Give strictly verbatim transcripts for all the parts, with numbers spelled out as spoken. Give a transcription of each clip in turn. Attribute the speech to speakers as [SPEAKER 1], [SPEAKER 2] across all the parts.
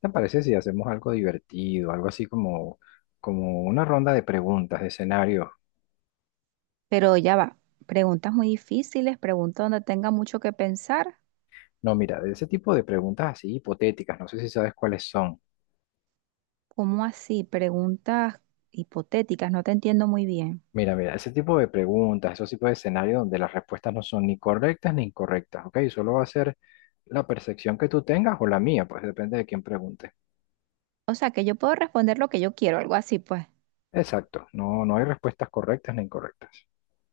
[SPEAKER 1] ¿Te parece si hacemos algo divertido, algo así como, como una ronda de preguntas, de escenarios?
[SPEAKER 2] Pero ya va, preguntas muy difíciles, preguntas donde tenga mucho que pensar.
[SPEAKER 1] No, mira, de ese tipo de preguntas así hipotéticas, no sé si sabes cuáles son.
[SPEAKER 2] ¿Cómo así? Preguntas hipotéticas, no te entiendo muy bien.
[SPEAKER 1] Mira, mira, ese tipo de preguntas, esos tipos de escenarios donde las respuestas no son ni correctas ni incorrectas, ¿ok? Solo va a ser la percepción que tú tengas o la mía, pues depende de quién pregunte.
[SPEAKER 2] O sea, que yo puedo responder lo que yo quiero, algo así, pues.
[SPEAKER 1] Exacto, no, no hay respuestas correctas ni incorrectas.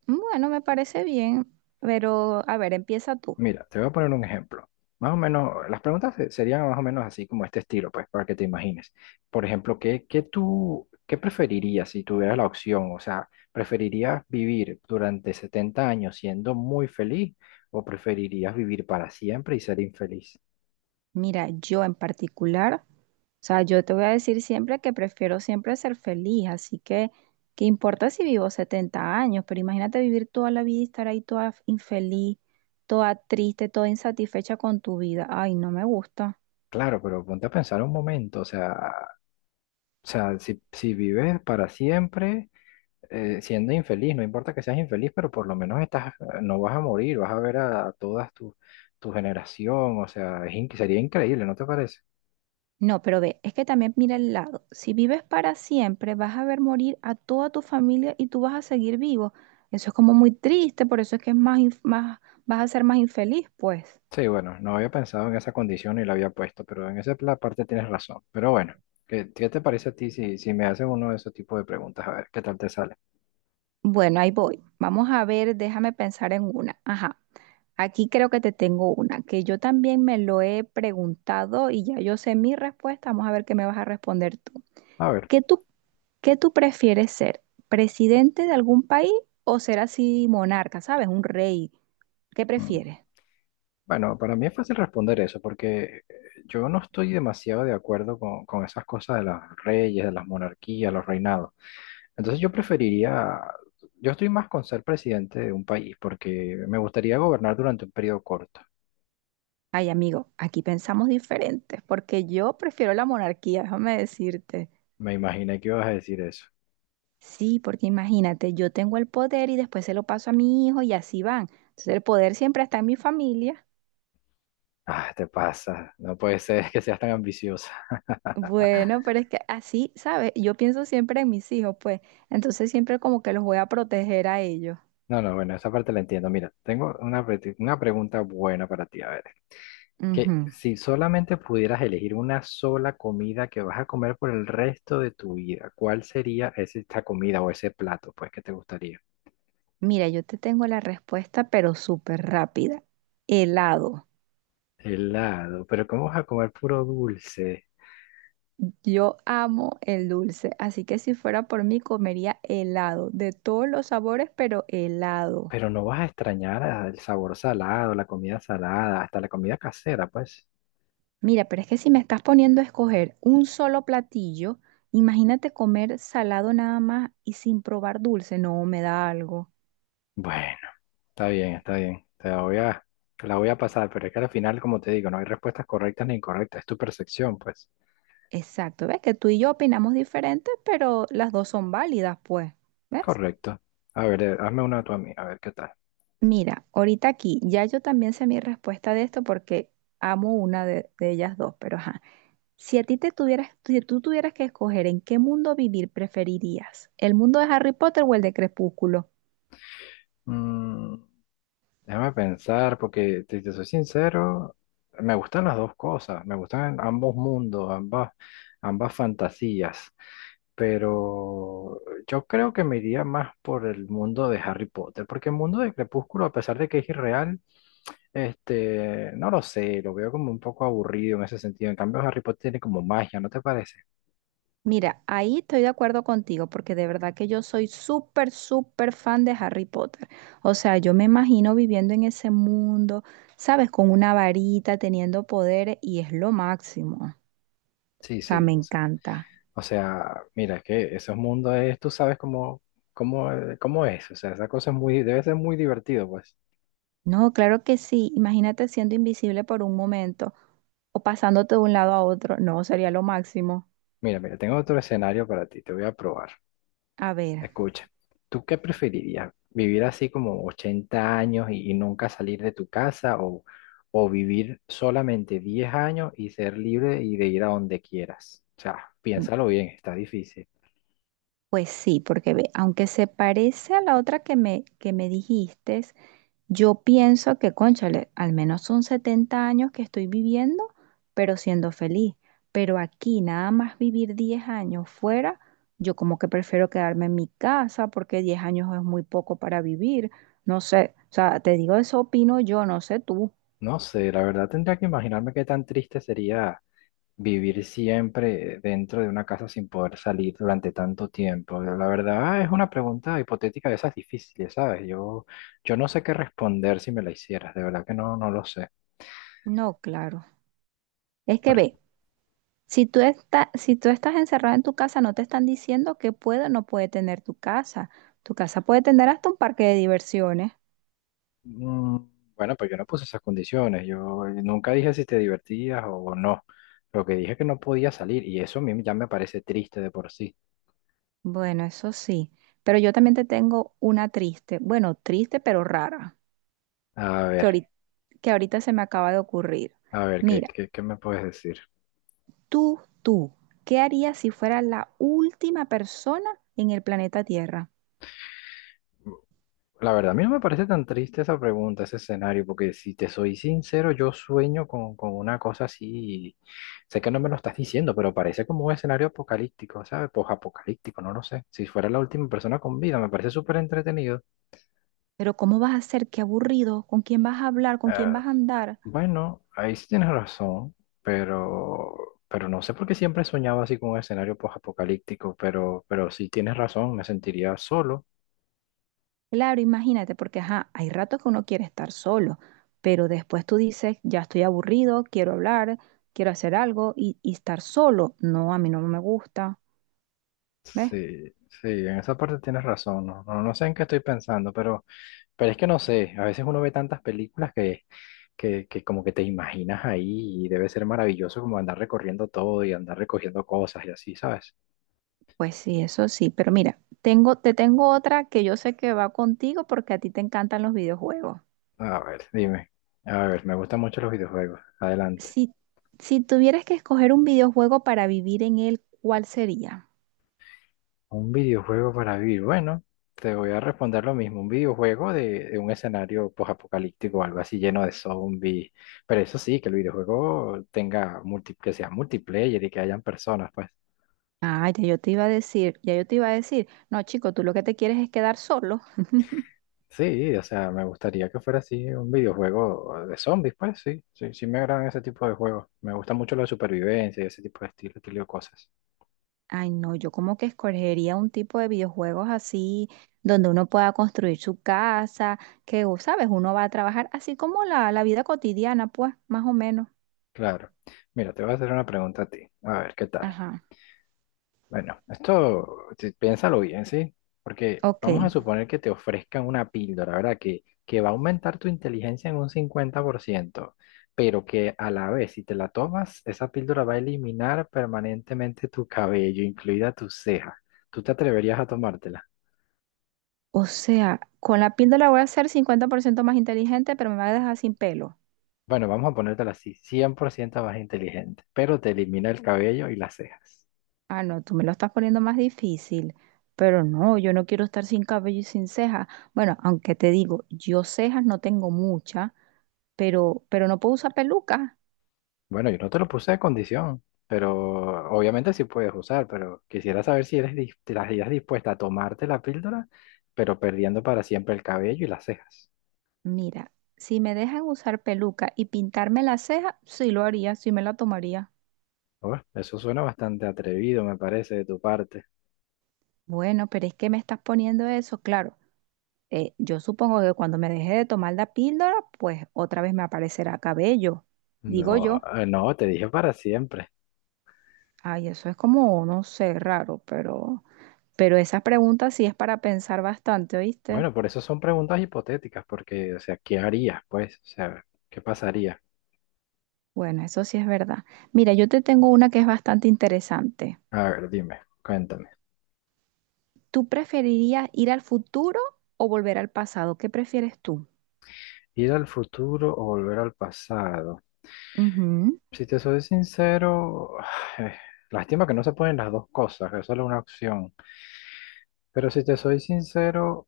[SPEAKER 2] Bueno, me parece bien, pero a ver, empieza tú.
[SPEAKER 1] Mira, te voy a poner un ejemplo. Más o menos, las preguntas se- serían más o menos así como este estilo, pues, para que te imagines. Por ejemplo, ¿qué, qué tú, qué preferirías si tuvieras la opción? O sea, ¿preferirías vivir durante setenta años siendo muy feliz o preferirías vivir para siempre y ser infeliz?
[SPEAKER 2] Mira, yo en particular, o sea, yo te voy a decir siempre que prefiero siempre ser feliz, así que, ¿qué importa si vivo setenta años? Pero imagínate vivir toda la vida y estar ahí toda infeliz, toda triste, toda insatisfecha con tu vida. Ay, no me gusta.
[SPEAKER 1] Claro, pero ponte a pensar un momento, o sea, o sea, si, si vives para siempre... eh, siendo infeliz, no importa que seas infeliz, pero por lo menos estás, eh, no vas a morir, vas a ver a, todas tu, tu generación, o sea, es in- sería increíble, ¿no te parece?
[SPEAKER 2] No, pero ve, es que también mira el lado. Si vives para siempre, vas a ver morir a toda tu familia y tú vas a seguir vivo. Eso es como muy triste, por eso es que es más, inf- más, vas a ser más infeliz, pues.
[SPEAKER 1] Sí, bueno, no había pensado en esa condición y la había puesto, pero en esa pla- parte tienes razón. Pero bueno, ¿qué, qué te parece a ti si, si me haces uno de esos tipos de preguntas? A ver, ¿qué tal te sale?
[SPEAKER 2] Bueno, ahí voy. Vamos a ver, déjame pensar en una. Ajá, aquí creo que te tengo una, que yo también me lo he preguntado y ya yo sé mi respuesta. Vamos a ver qué me vas a responder tú.
[SPEAKER 1] A ver,
[SPEAKER 2] ¿Qué tú, qué tú prefieres ser? ¿Presidente de algún país o ser así monarca, sabes? Un rey. ¿Qué
[SPEAKER 1] mm,
[SPEAKER 2] prefieres?
[SPEAKER 1] bueno, para mí es fácil responder eso, porque eh, yo no estoy demasiado de acuerdo con, con esas cosas de los reyes, de las monarquías, los reinados. Entonces yo preferiría, yo estoy más con ser presidente de un país porque me gustaría gobernar durante un periodo corto.
[SPEAKER 2] Ay, amigo, aquí pensamos diferentes, porque yo prefiero la monarquía, déjame decirte.
[SPEAKER 1] Me imaginé que ibas a decir eso.
[SPEAKER 2] Sí, porque imagínate, yo tengo el poder y después se lo paso a mi hijo y así van. Entonces el poder siempre está en mi familia.
[SPEAKER 1] Ah, te pasa, no puede ser que seas tan ambiciosa.
[SPEAKER 2] Bueno, pero es que así, ¿sabes? Yo pienso siempre en mis hijos, pues. Entonces siempre como que los voy a proteger a ellos.
[SPEAKER 1] No, no, bueno, esa parte la entiendo. Mira, tengo una, pre- una pregunta buena para ti. A ver, que
[SPEAKER 2] Ujú.
[SPEAKER 1] si solamente pudieras elegir una sola comida que vas a comer por el resto de tu vida, ¿cuál sería ese- esta comida o ese plato, pues, que te gustaría?
[SPEAKER 2] Mira, yo te tengo la respuesta, pero súper rápida. Helado.
[SPEAKER 1] Helado, pero ¿cómo vas a comer puro dulce?
[SPEAKER 2] Yo amo el dulce, así que si fuera por mí comería helado, de todos los sabores, pero helado.
[SPEAKER 1] Pero no vas a extrañar a- el sabor salado, la comida salada, hasta la comida casera, pues.
[SPEAKER 2] Mira, pero es que si me estás poniendo a escoger un solo platillo, imagínate comer salado nada más y sin probar dulce, no me da algo.
[SPEAKER 1] Bueno, está bien, está bien. Te la voy a, te la voy a pasar, pero es que al final, como te digo, no hay respuestas correctas ni incorrectas. Es tu percepción, pues.
[SPEAKER 2] Exacto, ves que tú y yo opinamos diferentes, pero las dos son válidas, pues, ¿ves?
[SPEAKER 1] Correcto. A ver, eh, hazme una tú a mí, a ver qué tal.
[SPEAKER 2] Mira, ahorita aquí, ya yo también sé mi respuesta de esto porque amo una de, de ellas dos, pero ajá. Si a ti te tuvieras, si tú tuvieras que escoger en qué mundo vivir, preferirías el mundo de Harry Potter o el de Crepúsculo.
[SPEAKER 1] Mm, déjame pensar, porque si te soy sincero, me gustan las dos cosas, me gustan ambos mundos, ambas, ambas fantasías, pero yo creo que me iría más por el mundo de Harry Potter, porque el mundo de Crepúsculo, a pesar de que es irreal, este, no lo sé, lo veo como un poco aburrido en ese sentido. En cambio, Harry Potter tiene como magia, ¿no te parece?
[SPEAKER 2] Mira, ahí estoy de acuerdo contigo porque de verdad que yo soy súper, súper fan de Harry Potter. O sea, yo me imagino viviendo en ese mundo, ¿sabes? Con una varita, teniendo poderes y es lo máximo.
[SPEAKER 1] Sí,
[SPEAKER 2] O sea,
[SPEAKER 1] sí,
[SPEAKER 2] me
[SPEAKER 1] o sea,
[SPEAKER 2] encanta.
[SPEAKER 1] o sea, mira, es que esos mundos es, tú sabes cómo, cómo, eh, cómo es, o sea, esa cosa es muy, debe ser muy divertido, pues.
[SPEAKER 2] No, claro que sí. Imagínate siendo invisible por un momento o pasándote de un lado a otro. No, sería lo máximo.
[SPEAKER 1] Mira, mira, tengo otro escenario para ti, te voy a probar.
[SPEAKER 2] A ver.
[SPEAKER 1] Escucha, ¿tú qué preferirías? ¿Vivir así como ochenta años y, y nunca salir de tu casa o, o vivir solamente diez años y ser libre y de ir a donde quieras? O sea, piénsalo bien, está difícil.
[SPEAKER 2] Pues sí, porque ve, aunque se parece a la otra que me, que me dijiste, yo pienso que, cónchale, al menos son setenta años que estoy viviendo, pero siendo feliz. Pero aquí nada más vivir diez años fuera, yo como que prefiero quedarme en mi casa porque diez años es muy poco para vivir. No sé, o sea, te digo, eso opino yo, no sé tú.
[SPEAKER 1] No sé, la verdad tendría que imaginarme qué tan triste sería vivir siempre dentro de una casa sin poder salir durante tanto tiempo. La verdad es una pregunta hipotética de esas difíciles, ¿sabes? Yo, yo no sé qué responder si me la hicieras, de verdad que no, no lo sé.
[SPEAKER 2] No, claro. Es que
[SPEAKER 1] Porque,
[SPEAKER 2] ve, Si tú estás, si tú estás encerrado en tu casa, no te están diciendo que puede o no puede tener tu casa. Tu casa puede tener hasta un parque de diversiones.
[SPEAKER 1] mm, bueno, pues yo no puse esas condiciones, yo nunca dije si te divertías o no. Lo que dije es que no podía salir y eso a mí ya me parece triste de por sí.
[SPEAKER 2] Bueno, eso sí. Pero yo también te tengo una triste, bueno, triste pero rara,
[SPEAKER 1] A
[SPEAKER 2] que
[SPEAKER 1] ver,
[SPEAKER 2] ahorita, que ahorita se me acaba de ocurrir.
[SPEAKER 1] a ver, ¿qué,
[SPEAKER 2] Mira,
[SPEAKER 1] qué, qué me puedes decir?
[SPEAKER 2] tú, tú, ¿qué harías si fueras la última persona en el planeta Tierra?
[SPEAKER 1] La verdad, a mí no me parece tan triste esa pregunta, ese escenario, porque si te soy sincero, yo sueño con, con una cosa así, sé que no me lo estás diciendo, pero parece como un escenario apocalíptico, ¿sabes? Apocalíptico no lo sé. Si fuera la última persona con vida, me parece súper entretenido.
[SPEAKER 2] Pero ¿cómo vas a ser? Qué aburrido. ¿Con quién vas a hablar? ¿Con
[SPEAKER 1] Eh,
[SPEAKER 2] quién vas a andar?
[SPEAKER 1] bueno, ahí sí tienes razón, pero, pero no sé por qué siempre he soñado así con un escenario apocalíptico pero, pero sí tienes razón, me sentiría solo.
[SPEAKER 2] Claro, imagínate, porque ajá, hay ratos que uno quiere estar solo, pero después tú dices, ya estoy aburrido, quiero hablar, quiero hacer algo y, y estar solo. No, a mí no me gusta, ¿ves?
[SPEAKER 1] Sí, sí, en esa parte tienes razón, no, no, no sé en qué estoy pensando, pero... Pero es que no sé, a veces uno ve tantas películas que, que, que como que te imaginas ahí y debe ser maravilloso como andar recorriendo todo y andar recogiendo cosas y así, ¿sabes?
[SPEAKER 2] Pues sí, eso sí, pero mira, tengo, te tengo otra que yo sé que va contigo porque a ti te encantan los videojuegos.
[SPEAKER 1] A ver, dime. A ver, me gustan mucho los videojuegos. Adelante.
[SPEAKER 2] Si, si tuvieras que escoger un videojuego para vivir en él, ¿cuál sería?
[SPEAKER 1] Un videojuego para vivir. Bueno, te voy a responder lo mismo. Un videojuego de, de un escenario posapocalíptico o algo así lleno de zombies. Pero eso sí, que el videojuego tenga multi, que sea multiplayer y que hayan personas, pues.
[SPEAKER 2] Ah, ya yo te iba a decir, ya yo te iba a decir, no, chico, tú lo que te quieres es quedar solo.
[SPEAKER 1] Sí, o sea, me gustaría que fuera así un videojuego de zombies, pues sí, sí, sí me agradan ese tipo de juegos. Me gusta mucho la supervivencia y ese tipo de estilo, estilo de cosas.
[SPEAKER 2] Ay, no, yo como que escogería un tipo de videojuegos así, donde uno pueda construir su casa, que, o, sabes, uno va a trabajar así como la, la vida cotidiana, pues, más o menos.
[SPEAKER 1] Claro. Mira, te voy a hacer una pregunta a ti. A ver, ¿qué tal?
[SPEAKER 2] Ajá,
[SPEAKER 1] Bueno, esto, sí, piénsalo bien, ¿sí? Porque
[SPEAKER 2] ok.
[SPEAKER 1] vamos a suponer que te ofrezcan una píldora, ¿verdad? Que, que va a aumentar tu inteligencia en un cincuenta por ciento, pero que a la vez, si te la tomas, esa píldora va a eliminar permanentemente tu cabello, incluida tu ceja. ¿Tú te atreverías a tomártela?
[SPEAKER 2] O sea, con la píldora voy a ser cincuenta por ciento más inteligente, pero me va a dejar sin pelo.
[SPEAKER 1] Bueno, vamos a ponértela así, cien por ciento más inteligente, pero te elimina el cabello y las cejas.
[SPEAKER 2] Ah, no, tú me lo estás poniendo más difícil. Pero no, yo no quiero estar sin cabello y sin cejas. Bueno, aunque te digo, yo cejas no tengo muchas, pero, pero no puedo usar pelucas.
[SPEAKER 1] Bueno, yo no te lo puse de condición, pero obviamente sí puedes usar, pero quisiera saber si eres dis- te las ideas dispuesta a tomarte la píldora, pero perdiendo para siempre el cabello y las cejas.
[SPEAKER 2] Mira, si me dejan usar peluca y pintarme la ceja, sí lo haría, sí me la tomaría.
[SPEAKER 1] Uf, eso suena bastante atrevido, me parece, de tu parte.
[SPEAKER 2] Bueno, pero es que me estás poniendo eso, claro. Eh, yo supongo que cuando me deje de tomar la píldora, pues otra vez me aparecerá cabello, digo
[SPEAKER 1] No,
[SPEAKER 2] yo.
[SPEAKER 1] eh, no, te dije para siempre.
[SPEAKER 2] Ay, eso es como, no sé, raro, pero, pero, esa pregunta sí es para pensar bastante, ¿oíste?
[SPEAKER 1] Bueno, por eso son preguntas hipotéticas, porque, o sea, ¿qué harías, pues? O sea, ¿qué pasaría?
[SPEAKER 2] Bueno, eso sí es verdad. Mira, yo te tengo una que es bastante interesante.
[SPEAKER 1] A ver, dime, cuéntame.
[SPEAKER 2] ¿Tú preferirías ir al futuro o volver al pasado? ¿Qué prefieres tú?
[SPEAKER 1] ¿Ir al futuro o volver al pasado?
[SPEAKER 2] Ujú.
[SPEAKER 1] Si te soy sincero, eh, lástima que no se pueden las dos cosas, que solo una opción. Pero si te soy sincero,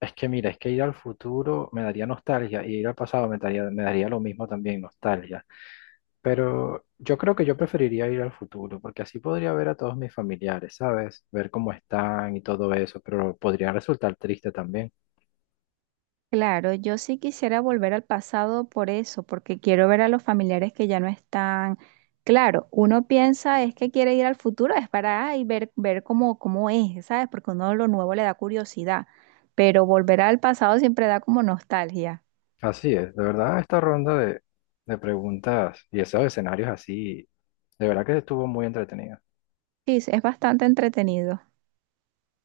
[SPEAKER 1] es que mira, es que ir al futuro me daría nostalgia y ir al pasado me daría, me daría lo mismo también, nostalgia. Pero yo creo que yo preferiría ir al futuro, porque así podría ver a todos mis familiares, ¿sabes? Ver cómo están y todo eso, pero podría resultar triste también.
[SPEAKER 2] Claro, yo sí quisiera volver al pasado por eso, porque quiero ver a los familiares que ya no están. Claro, uno piensa es que quiere ir al futuro, es para ay, ver, ver cómo, cómo es, ¿sabes? Porque uno lo nuevo le da curiosidad, pero volver al pasado siempre da como nostalgia.
[SPEAKER 1] Así es, de verdad esta ronda de, de preguntas y esos escenarios así, de verdad que estuvo muy entretenida.
[SPEAKER 2] Sí, es es bastante entretenido.